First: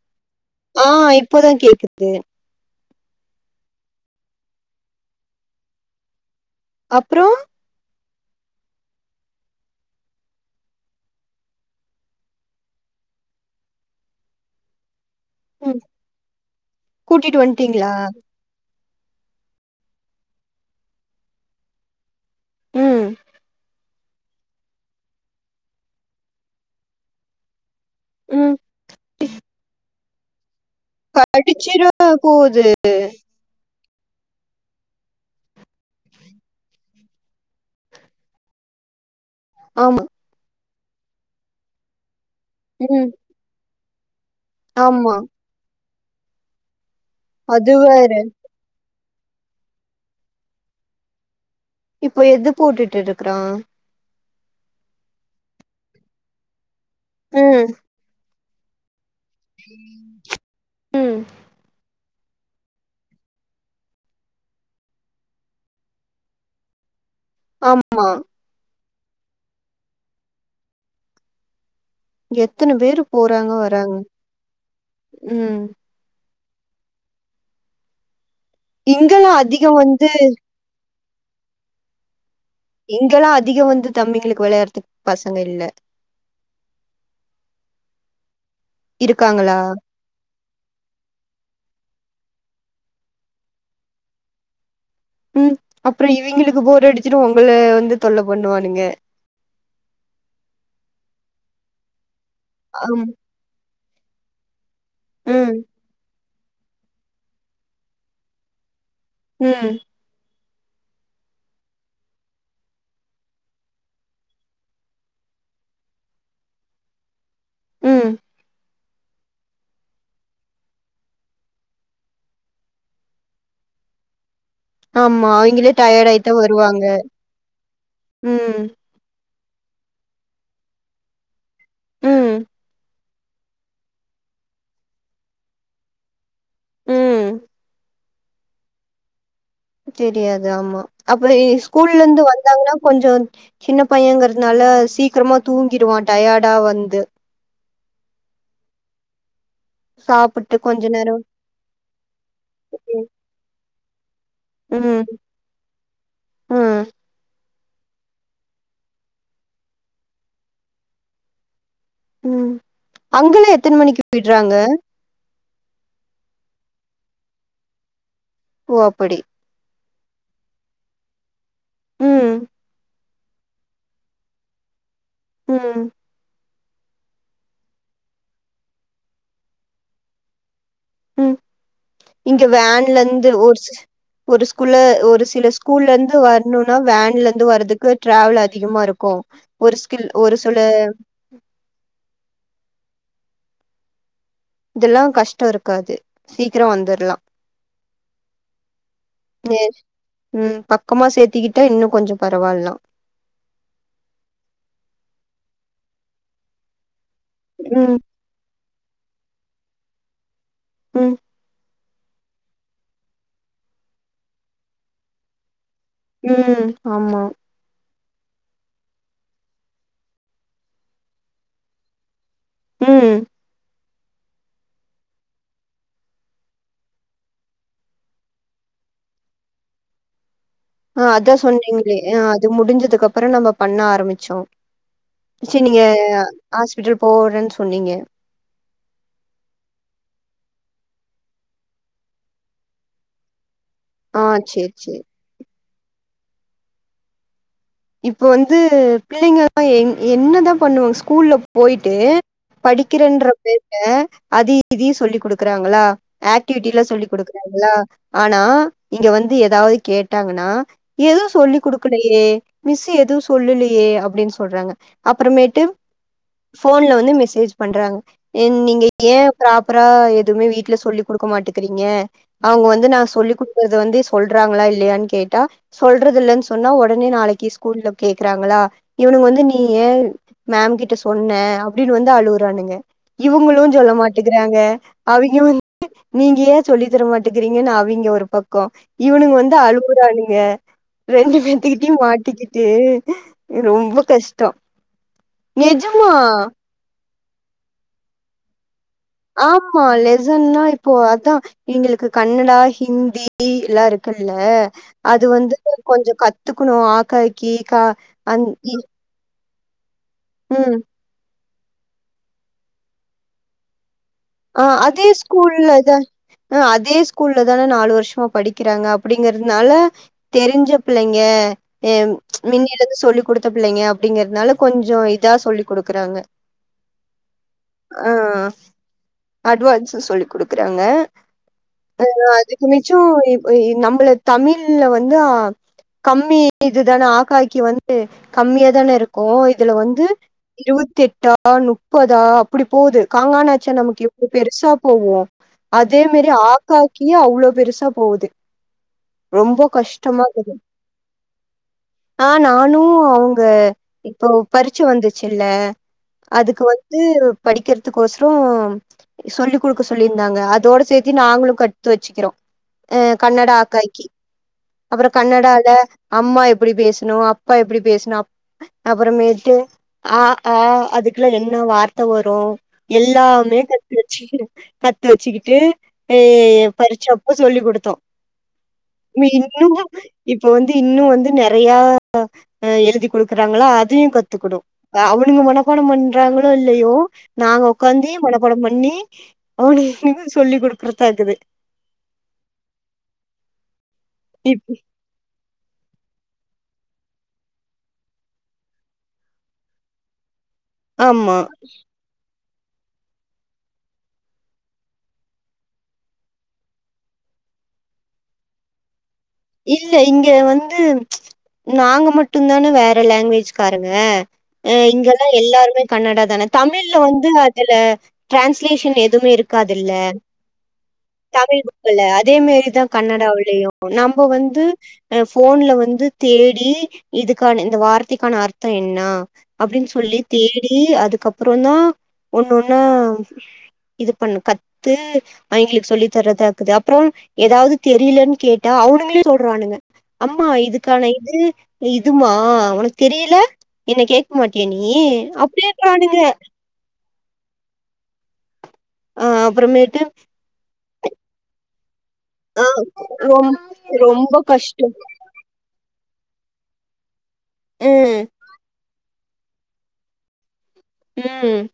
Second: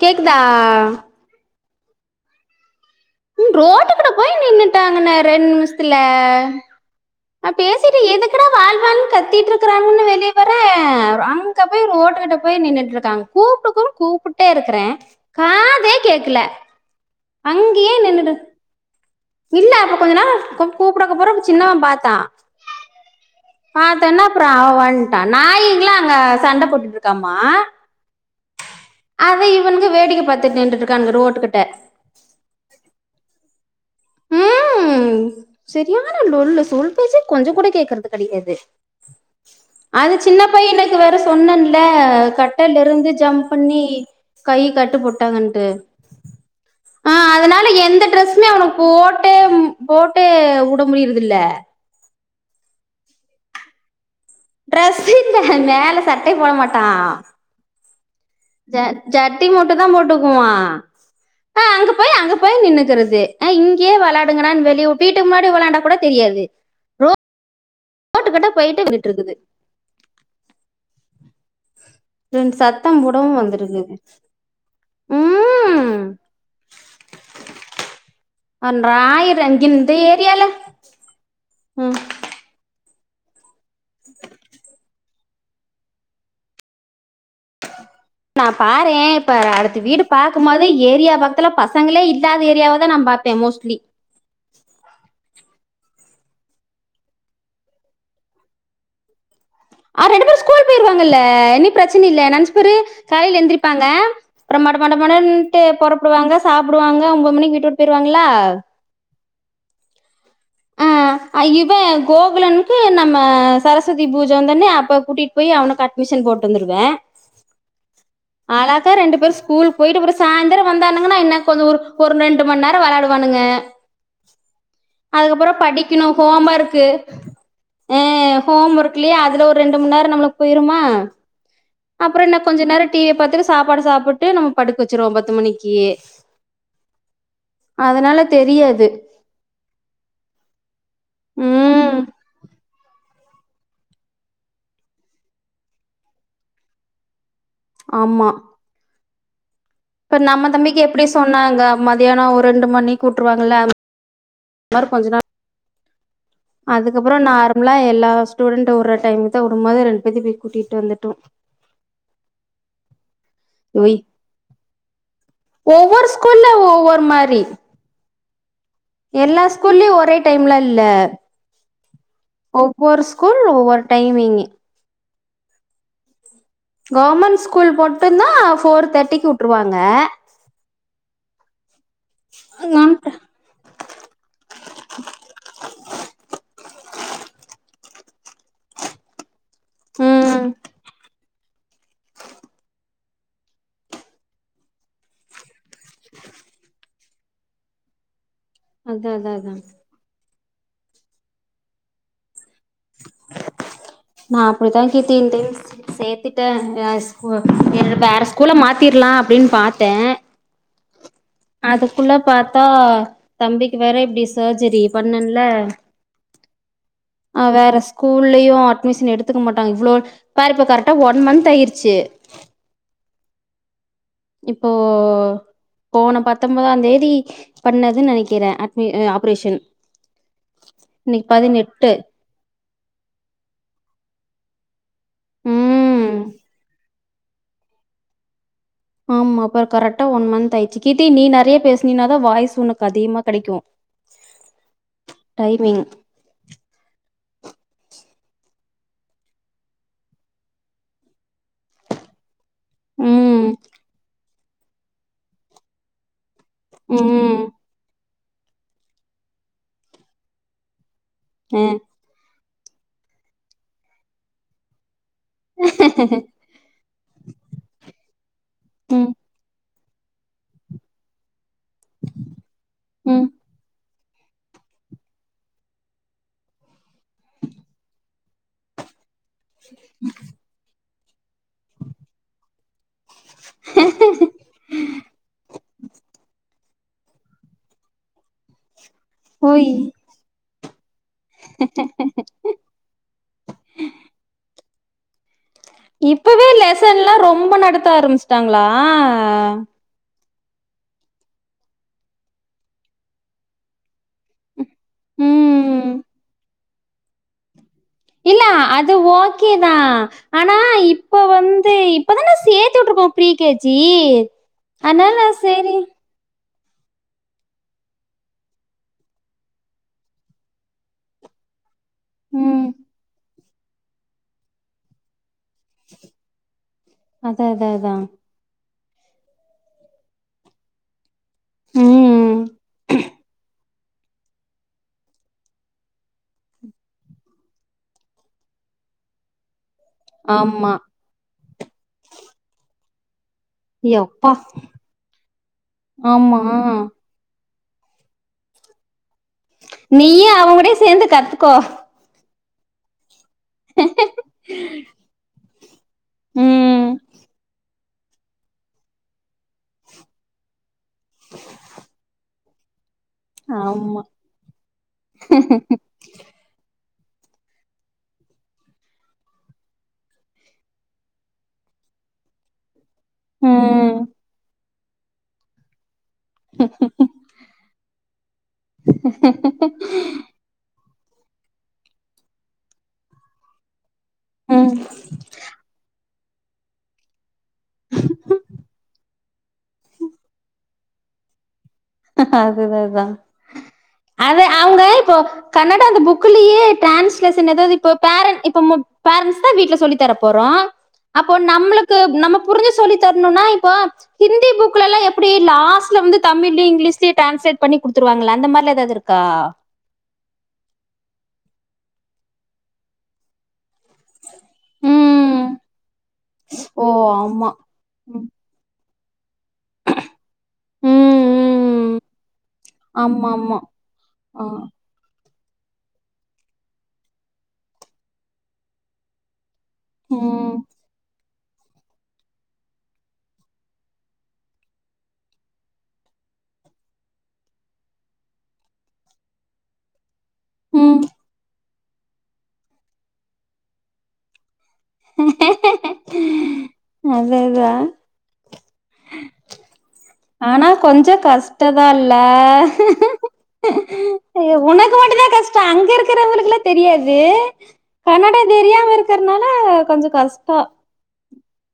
Cake குதா து உம் ரோட்டு கட போய் நின்னுட்டாங்கன்ன ரெண்டு நிம்ஷத்துல அப்றோ நா பேசிட்டு எதுக் குடா வாள்வாள்ன்னு கத்திட்டு இருக்கறாங்கன்னு வெளிய வர அங்க போய் ரோட்டு கிட்ட போய் நின்னுட்டு இருக்காங்க கூப்பிட்டு கூப்டுட்டே இருக்றேன் ம் காதே கேக்கல கூட்டிட்டு வந்ட்டீங்ளா அங்கயே நின்னுட்டு இல்ல அப்ப கொஞ்ச நாள் கூப்பிடக்க போறோ சின்னவன் பாத்தான் உம் பாத்தொன்ன அப்பறோ அவ வந்ட்டா நாயிங்களா அங்க சண்ட போட்டுட்டுருக்காமா ம் அத இவனுக்கு வேடிக்க பாத்துட் நின்று கடிச்சிற போது உம் செரியான லொள்ளு சொல் பேச்சே கொஞ்சம் கூட கேக்றது கெடையாது ஆமா அது சின்னப் அப்ப எனக்கு வேற சொன்னன்ல ம் கட்டலருந்து ஜம்ப் பண்ணி கை கட்டு ஆமா போட்டாங்கன்ட்டு ஆஹ் அதனால அது எந்த வேற டிரெஸ்மே அவனுக் போட்டு போட்டு வுட முடிறதில்ல இப்ப எது போட்டுட்டு இருக்றான் ட்ரெஸ் இ மேல சட்டை போட மாட்டே உம் [unintelligible] ஜட்டி மட்டு தான் போட்டுக்குவான் ம் அஹ் அங்க போய் அங்க போய் நின்னுக்கிறது இங்கே விளாங்காடா வெளிய வீட்டுக்கு முன்னாடி விளான்டா கூட தெரியாது ரோ ஆமா ட்டுக்குது ரெண்டு எத்தன சத்தம் பேரு கூடவோ போறாங்க வராங்க வந்துருக்குது ம் உம் ஒன்ற இங்கெல்லா ஆயிரம் அங்க அதிகோ இந்த வந்து ஏரியால உம் எங்கெல்லா அதிகோ வந்து தம்பிகளுக்கு விளையாடுறக்கு பசங்க இல்ல நா பாறேன் இப்ப இருக்காங்களா அடுத்த வீடு பார்க்கும் போது ஏரியா பக்கத்துல பச பசங்களே இல்லாத ஏரியாவ தான் நா பாார்பேன் மோஸ்ட்லி அப்புறம் இவங்களுக்கு போர் அடிச்சுட்டு உங்க வந்து தொல்லை பண்ணுவானுங்க ஆ ரெண்டு பேரோ ஸ்கூல் போயிருவாங்கல்ல இனி பிரச்சன இல்ல நஞ்ச்பரு ஆம் காலையில எந்திரிப் பாங்க அறம்மாட ம் மடமட்டு புறப்படுவாங்க சாப்பிடுவாங்க ஒம்பது மண்ணிக்கு வீட்டுட்டு போயடுவாங்களா உம் ஆஹ் இவன் கோகுலனுக்கு நம்ம சரஸ்வதி பூஜை தானே அப்ப கூட்டிட்டு போய் அவனுக்கு அட்மிஷன் போட்டு வந்துடுவேன் உம் அழகா ரெண்டு பேர் ஸ்கூல் போயிட்டு அப்புறம் சாய்ந்திரம் வந்தானுங்கன்னா இன்ன கொஞ்சம் ஒரு ஒரு ரெண்டு மணி நேரம் விளையாடுவானுங்க ஆமா அதுக்கப்புறம் அவிங்களே டயர்ட் படிக்கணும் ஆயிட்டா ஹோம் வருவாங்க ஒர்க்கு அஹ் ம் ஹோம் ஒர்க்லயே அதுல ஒரு ரெண்டு மணி நேரோ நம்மளுக்கு போயிருமா அப்புறம் ம் என்ன கொஞ்சம் நேரம் டிவி பாத்துட்டு சாப்பாடு சாப்பிட்டு நம்ம படுக்க வச்சருவோம் பத்து மணிக்கு உம் அதனால தெரியாது தெரியாது ஆமா அப்படி ம் ஸ்கூல்ல இருந்து வந்தாங்கன்னா கொஞ்சம் சின்ன பையங்கிறதுனால சீக்கிரமா தூங்கிடுவான் டயர்டா வந்து ஆமா இப்ப நம்ம சாப்புட்டு தம்பிக்கு கொஞ்ச எப்படி நேரோ சொன்னாங்க மத்தியானம் ஒரு ரெண்டு மணி உட்டுருவாங்க உம் அதுக்கப்புறம் நார லாம் எல்லா ஸ்டூடண்ட் உற டைம் தான் உடுப்பது ரெண்டு பேதையும் போய் கூட்டிட்டு வந்துட்டோ உம் அங்கல்லா எத்தன மணிக்கு விய்ட்றாங்க ஓவ்வோர் ஸ்கூல்ல ஒவ்வொரு மாரி ஓ அப்படி எல்லா ஸ்கூல்லயும் ஒரே டைம்ல இல்ல ம் ஒவ்வொரு ஸ்கூல் ஒவ்வொரு டைமிங்க உம் கவர்மெண்ட் ஸ்கூல் மட்டும் தான் போஃர் தேர்ட்டிக்கு விட்டுருவாங்க உம் இங்க வேன்ல இந்து ஒரு ஒரு ஸ்கூல்ல ஒரு சில ஸ்கூல்ல இருந்து வரணும்னா வேன் இதுல இருந்து வர்றதுக்கு டிராவல் அதிகமா இருக்கு ஒரு ஸ்கில் ஒரு ம் செல உம் இதெல்லாம் கஷ்டம் இருக் இருக்காது சீக்கிரம் வந்துரலாம் அதா அதா அதா உம் பக்கமா சேர்த்திக்கிட்டா இன்னும் கொஞ்சம் பரவாயில்லாம் நா அப்டித்தா கீத்தின்டயு சேத்துட்ட உ ம் என்னோட வேற ஸ்கூல மாத் த்திர்லா அப்படின்னு பாத்தே உம் அதுக்குள்ள பாத்தா தம்பிக்கு வேற இப்டி சர்ஜரி பண்ணன்ல உம் ஆமா கூல்லயு அட்மிஷன் எடுத்துக்க மாட்டாங் இவ்ளோ பாருப்ப கரெக்டா ஒன் மந்த் ஆயிருச்சு உம் இப்போ போன பத்தொபுதா தேதி பண்ணது நெனக்கிறே அட்மி ஆப்ரேஷன் அஹ் இன்னைக்கு அதா பதினெட்டு சொன்னீங்களே அஹ் அது முடிஞ்சதுக்கு அப்பற நம்ம பண்ண ஆரம்மிச்சோ செரி நீங்க ம் ஹாஸ்பிட்டல் போறேன் சொன்னீங்க ஆமா அப்புறம் கரெக்டா ஒன் மந்த்த் ஆயிடுச்சு கீத்தி நீ நெறைய பேசுனீனாதான் வாய்ஸ் உனக்கு அதிகமா கிடைக்கு ஆஹ் சேர் சேர் இப்ப வந்து பிள்ளைங்க என்னதா பண்ணுவாங்க ஸ்கூல்ல போயிட்டு படிக்கிறேன்ற ம், பேருல அது இதி சொல்லி குடுக்குறாங்ளா ஆக்டிவிட்ட லா சொல்லி ம், கொடுக்குறாங்களா ஆனா இங்க வந்து ஏதாவது கேட்டாங்கன்னா எதுவும் சொல்லி அ. கொடுக்கலையே மிஸு எதுவு சொல்லலையே அப்டின்னு சொல்றாங்க அப்புறமேட்டு போன்ல வந்து மெசேஜ் பண்றாங்க நீங்க ம், ஏன் ப்ராப்பரா எதுவுமே வீட்டுல சொல்லிக் கொடுக்க மாட்றீங்க இருக்கிரிங்க அவங்க வந்து நான் ம். சொல்லி் கொடுறது வந்து சொல்றாங்களா இல்லயானு கேட்டா சொல்றதில்லனு சொன்னா ஒடனே நாளைக் கி ஸ்கூல்ல கேக்குறாங்களா இவனுங்க வந்து நீ ஏ மேம் கிட்ட சொன்னே அப்படின்னு வந்து அழுவுறானுங்க இவுங்களு சொல்ல மாட்டுங்கறாங்க அவிங்களு நீங்க ஏ சொல்லி தரமாட்டேங்கிறீங்கன்னு அவங்க ஒரு பக்கம் ஈவுனிங் வந்து ஓய்! அழுவுரான்ங்க ரெண்டு பேத்துக்கிட்டயு மாட் டிகிட்டு ரொம்ப கஷ்ட இப்பவே லெசன் லா ரொம் ரொம்ப நடத்த ஆரம்பிச்சுட்டாங்களா ஆமா லேத் லெசன்னா இப்போ அதா இவங்களுக்கு கன்னடா ஹிந்தி எல்லா இருக்குல்ல அது வந்து ம். கொஞ்ச கத்து க்கணு ஆகாகி இல்ல அது ஓ கேதா ம் இப்பதான சேர்த்து விட்டிருக்கோம் ப்ரிகேஜி ஆ அதே ஸ்கூல்லதா அதே ஸ்கூல்ல தானே நாலு வருஷமா படிக்கிறாங்க அப்படிங்கறதுனால தெரிஞ்ச பிள்ளைங்க ஏம் ம். இன்னைல இருந்து சொல்லி் கொடுத் அத்த பிள்ளைங்க அப்படிங்கிறதுனால கொஞ்சம் இது இதா சொல்லி் கொடுக்குறாங்க அதான், அதான், அதான். ஆ அட்வான்ஸ் சொல்லி குடுக்குறாங்க ஆ ம். அதுக்கு மிச்சம் இப்ப இது நம்மள தமிழ்ல வந்து கம்மி இதுதானே ஆ கா கி வந்து கம்மியா தானே இருக்கு இதுல வந்து ஆமா. இருபத்தி எட்டா முப்பதா அப்படி போகுது காங்கணாச்சா நமுக்கியு இப்ப எப்பா! பெருசா போவோம் அதே மாரி ஆமா. ஆக்காக்கி இவ்ளோ பெருசா போவுது நீயும் அவங்கூடவே சேர்ந்து கத்துக்கோ ஆஹ நானு அவ் இப்ப இப்போ பறிச்சு வந்துச்சுல்ல அதுக்கு ம் வந்து படிக்கர் இதுக்கொசர சொல்லி கொடுக்க சொல்லியிருந்தாங்க அதோட சேர்த்தி நாங்களும் கத்து வச்சுக்கிறோ அஹ் கன்னடா ஆமா அக்காய்கி அப்புறம் கன்னடால அம்மா எப்படி பேச னோ அப்பா எப்படி பேசணும் அப்புறமேட்டு அ ஆ அதுக்குள்ள என்ன வார்த்தை வரும் எல்லா மே ம் [unintelligible] கத்து வச்சுக்கிட்டு ஹே பறிச்சப்போ சொல்லி கொடுத்தோம் நீ இன்னுமு இப்ப வந்து இன்னும் வந்து நெறையா அ எழுதி கொடுக்குறாங்களா அ அதையும் ம் கத்துக்கடும்னும் அவனுங்க மனப்பாடம் பண் பண்றாங்களோ இல்லையோ நாங்க ஒக்காந்தி மன நீ ஓ நீங்களு சொல்லி கொடுக்குறதாக்குது அதுதான் அதான் அத இப் அவங்க இப்போ கன்னடா அந்த புக் உக்குலேயே டிரான்ஸ்லேசன் எதாவது இப்ப பேர்ன் இப்ப ம பேரன்ஸ் தான் வீட்டல சொல்லி தர போறோம் அப்போ ஆமா நம்மளுக்கு நமக் புரிஞ்சு சொல்லி தரணும்னா இப்ப ஹிந்தி புக்லெல்லாம் எப்படி லாஸ்ட்ல வந்து தமிழு லஸ்ட்லே ட்ரான்ஸ்லட் பண்ணி குடுத்துருவாங்களா அந்த மாில ஏதாவது இருக் இல்ல இங்க வந்து நாங்க மட்டும் தானே வேற லாங்குவேஜ் க்காருங்க அஹ் இங்கெல்லாம் ம் எல்லாருமே கன்னடா தானே ஓ தமிழ்ல வந்து ஆமா அதுல ம் டிரான்ஸ்லேஷன் எது தும்முயிரு இருக்காதுல்ல ம் தமிழ் ம் புக்குல அதேமாரிதான் ஆமா ஆமா கன்னடாவிலயும் நம் ஆ வந்து போன்ல வந்து தேடி இதுக்கான இந்த வார்த்தைக்கான அர்த்தம் என்ன அப்படின்னு சொல்லி ம் தேடி அதுக்கப் அப்புற தான் ஒண்ணு ஒன்னா இது பண்ண கத்து அவங்களுக்கு சொல்லி தரதா இருக்குது அப்புறம் ஏதாவது தெரியலன்னு கேட்டா அவனு லேள சொல்றானுங்க அம்மா ம் இதுக்கான இது இதுமா உனக்கு தெரியல என்ன கேக்க மாட் கே நீயே அப்படின்றினுங்க அதேதான் ஆ அப்றமேட்டு ஆனா கொஞ்சம் கஷ்டதான் இல்ல ரொம் ரொம்ப ஐயோ கஷ்டோ உனக்கு மட்டும் தான் கஷ்டம் அங்க இருக் இருக்கிறவங்களுகெல்லா தெரியாது ம் கனடா தெரியாம இருக் இருக்கிறனால கொஞ்சம் கஷ்ட உம்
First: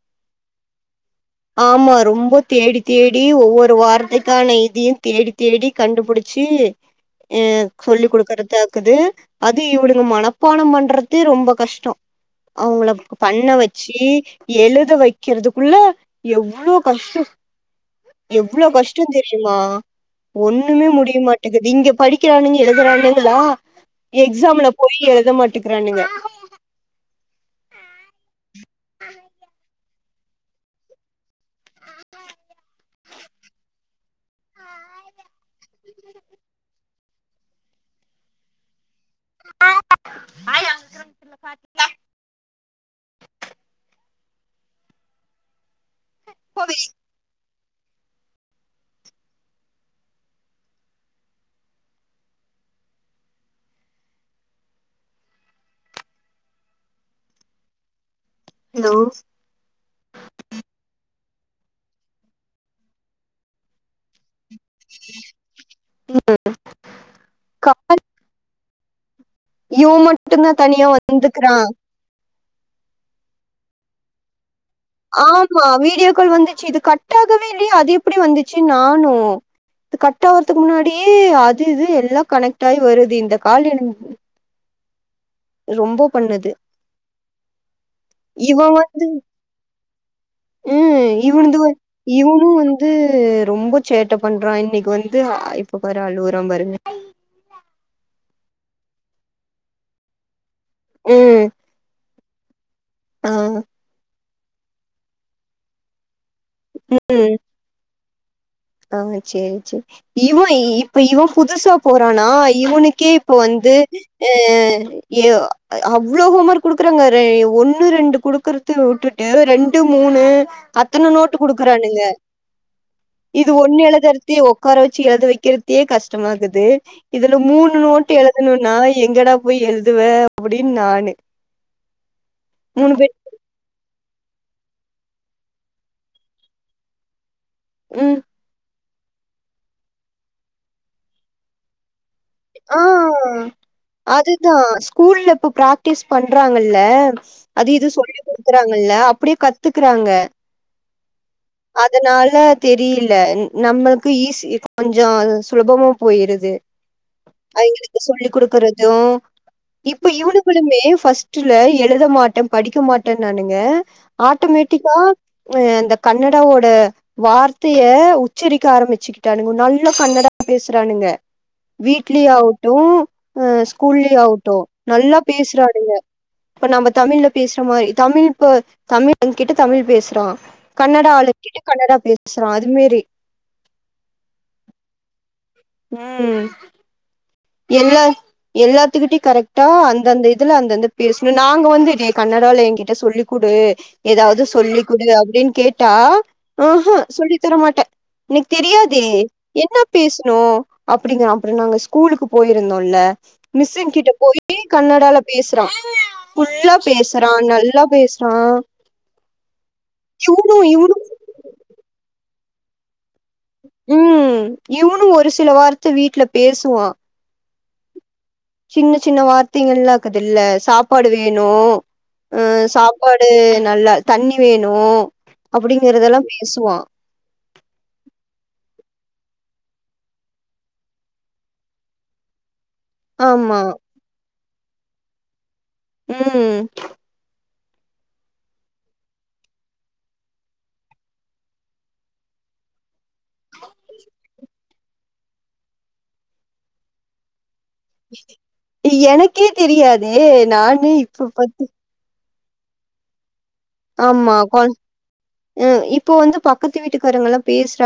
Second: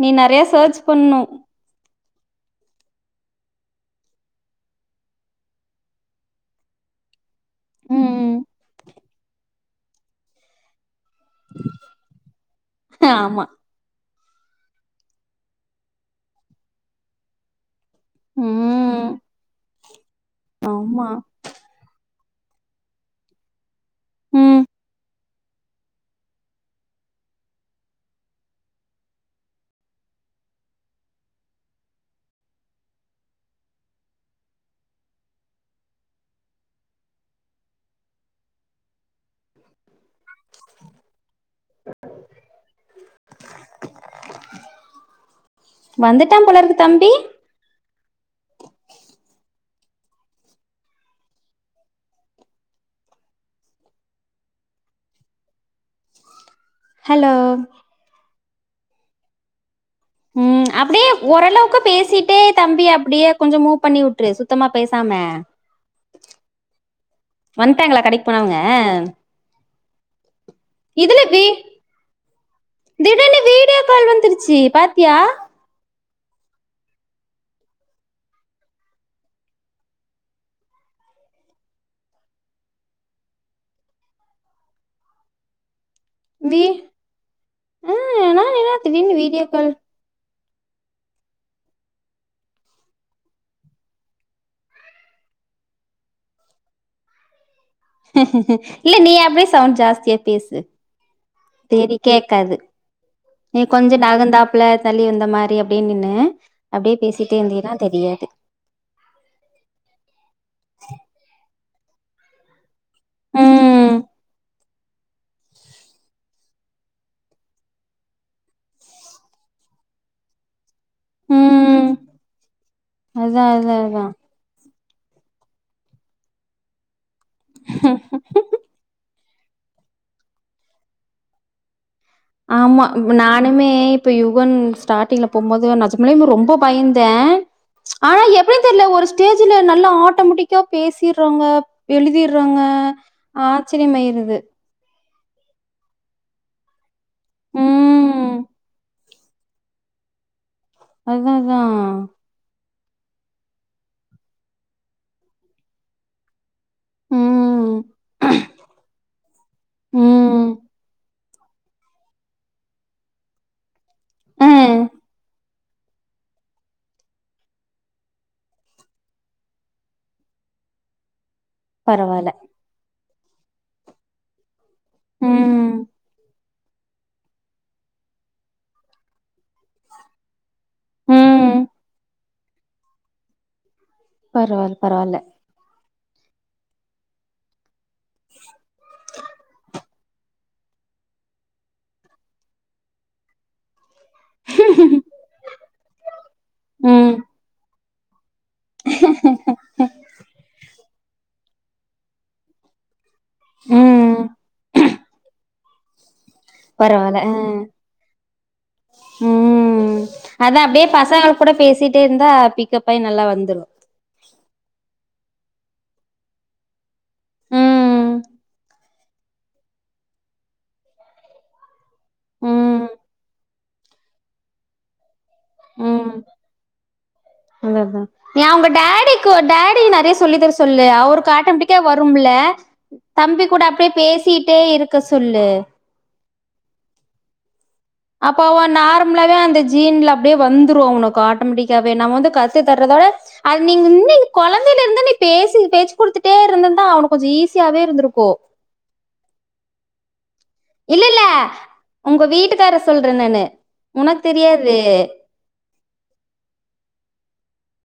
நீ நெறைய சர்ச் பண்ணும் ஆமா ரொம்ப தேடித்தேடி ஒவ்வொரு வாரத்துக்கான இதையும் தேடித்தேடி கண்டுபிடிச்சு அஹ் சொல்லி ம் கொடுக்குறதாக்குது அது இவனுங்க மனப்பானம் பண்றதுக் து ரொம்ப கஷ்டம் அவங்கள ஆமா பண்ண வச்சு எழுத வைக்கிறதுக்குள்ள எவ்ளோ கஷ்டம் எவ்ளோ ம் கஷ்டம் தெரியுமா ஒண்ணுமே ஆமா முடிய மாட்டேங்குது இங்க படி க்கிறானங்க எழுதுறானுங்களா ம் எக்ஸாம்ல போய் எழுதமாட் ட்டிக்கிறானுங்க [inaudible] வந்துட்டான் போலயிருக்கு தம்பி ஹலோ ஹலோ உம் அப்படியே ஓரளவுக்கு பேசிட்டே தம்பி அப்படியே கொஞ்சம் மூவ் பண்ணி விட் சுத்தமா பேசாம வட்டாங்களா கடைக்கு போனவங்க ம் இவ மட்டும்தான் தனியா வி ஒத்துன்றிருக்கிறான் திடீர்னு வீடியோ கால் வந்துருச்சு பாத்தியா ஆமா வீடியோ. கள் வந்துச்சு இது கட் ஆகவே இல்லையே அது எப்படி வந்துச்சு நானு. இது கட் ஆகறதுக்கு முன்னாடியே அது இது எல்லாம கனெக்ட் ஆகி வருது இந்த கால் எனக்கு ரொம்ப. பண்ணது. வீ இவ வந்து. க்கல். இவனுது இவனு வந்து ரொம்ப சேட்ட பண்றா இன்னிக்கு வந்து இப்ப பாரு அலுவுறா பாருங்க. ஹஹ இல்ல நீ அப்படியே சவுண்ட் ஜாஸ்தியா பேசு. ம். சேரி. கேக்காது. ஆ, நீ கொஞ்சோ நகந்தாப். ள்ள தள்ளி வந்த மாரி அப்படியே நின்னு. அப்டியே பேசிட்டே இருதின்னா தெரியா. [inaudible] ஆஹ சேரி சேரி இவ இப்ப இவ புதுசா. போறானா இவனுக். கே இப்போ வந்து ம் அஹ. ஏ அவ்வளவு ஹோம் ஒர்க் குடுக்குறாங்க ஒண்ணு ரெண்டு குடுக்குறது வுட்டுட்டு ரெண்டு மூணு. அத்தன நோட்டு ம் குடுக்குறானுங்க. அதா இது அதா ஒண்ணு அதா எளுதுரதுக்கே ஒக். காற வச்சு எழுத வைக்கிறதுக்கே கஷ்டமா இருக்குது. இதுல மூணு நோட்டு எழுதணும்னா எங்கடா. போய் எழுதுவ அப்படின்னு நானு. ஆமா பேர் நானுமே. இப்ப யுகன் ஸ்டார்ட்டிங்ல போகும்போது நிஜமாலே ரொம்ப பயந்த. ஆ ம். எப்டி தெரியல ஒரு. ஸ்டேஜ்ல நல்லா ஆட்டோமெட்டிக்கா பேசிறாங்க எழுதி. றாங்க ஆ ஆச்சிரியமாயிருது. அதுதான் ஸ்கூல்ல இப்போ பிராக்டிஸ் பண்றாங்கள்ள. அது இது சொல்லி ம் குடுக்குறாங்கல்ல. அப்படியே கத்துக்குறாங்க. அததா. தெரியல நம்மளுக்கு ஈஸி கொஞ்சோ சுலபமா போயிருது. ம் அவங்களுக்கு சொல்லி் குடுக்குறது இப்ப ம் இவனுங்களுமே ஃபஸ்ட். சுற்றுல எழுத மாட்ட படிக்க மாட்டனானுங்க. அ ஆட்டுமேட்டிக்கா ம்ம் அந்த கன்னடவோட வார்த்தய உச்சரிக்க ஆரம்பிச்சுகிட்டானுங்க நல்ல கன்னட பேசுறானுங்க வீட்லயே பரவால்ல ஆவடும் அ ஸ்கூல்லி அவுட்டோ நல்லா ம் பேசுறனுங்க இப்ப நம்ம தமிழ்ல பேசுற மாரி தமிழ் இப்ப தமிழ் கிட்ட தமிழ் பேசுறான் கன்னடாளு ம் கிட்டு கன்னடா பேசுறான் அது மெரி பரவாயில்ல பரவாயில்ல உம் எல்லா எல்லாத்துக்கிட்டயும் கரெக்டா அ அந்த இதுல அந்தந்த பேசு நாங்க வந்து இ கன்னடால என்கிட்ட சொல்லிக்குடு ஏதாவது சொல்லி்க்குடு அப்டின்னு கேட்டா அ அ ம் சொல்லி தரமாட்டன் என்கு தெரியாதே என்ன பேசுணோ அப்டிங்க அப்புறம் நாங்க ஸ்கூலுக்கு போயிருந்தோல்ல மிஸ்ங் கிட்ட ம் போயி கன்னடால பேசறான் புல்லா பரவால்ல அ பேசறான் நல்லா பேசறான் ம் உ னு இவனுது டேந்தா பிக்ப் பைனு உம் இவனும் ஒரு சில வார்த்த வீட்ல பேசுவான் உம் சின்ன சின்ன வார்த்தைகலாக்குதில்ல சாப்பாடு வேணும் அ ம் சாப்பாடு நல்லா தண்ணி வேணும் உம் அதா அதான் ஏன் உங்க டேடி டடி நிறய சொல்லி தர சொல்லு அவருக்கு ஆட்டோமெட்டிக்கா வரும்ல தம்பி ஆமா கூட அப்டியே பேசி கத்திட்டே இருக்க சொல்லு உம் அப்ப அவன் நார்மலாவே அந்த ஜீன்ல அப்டியே வந்துரும் அவனக்கு ஆட்டோமேட்டிக்காவே நம்ம வந்து கத்து தர்றதோட அன் நீங்க இன்னிங் குழந்தையில இருந்தே நீ பேசி பேச்சு குடுத்துட்டே இருந்துன தான் அவனுக்கு கொஞ்சம் ஈசி எனக்கே தெரியாது ஏ இல்ல இல்ல உங்க வீ ட்டுக்கார சொல்றன் நானு உனக்கு தெரியாது ம் இப்போ வந்து பக்கத்து வீட்டுக்காரங்கல்லாம் பேசுறாங்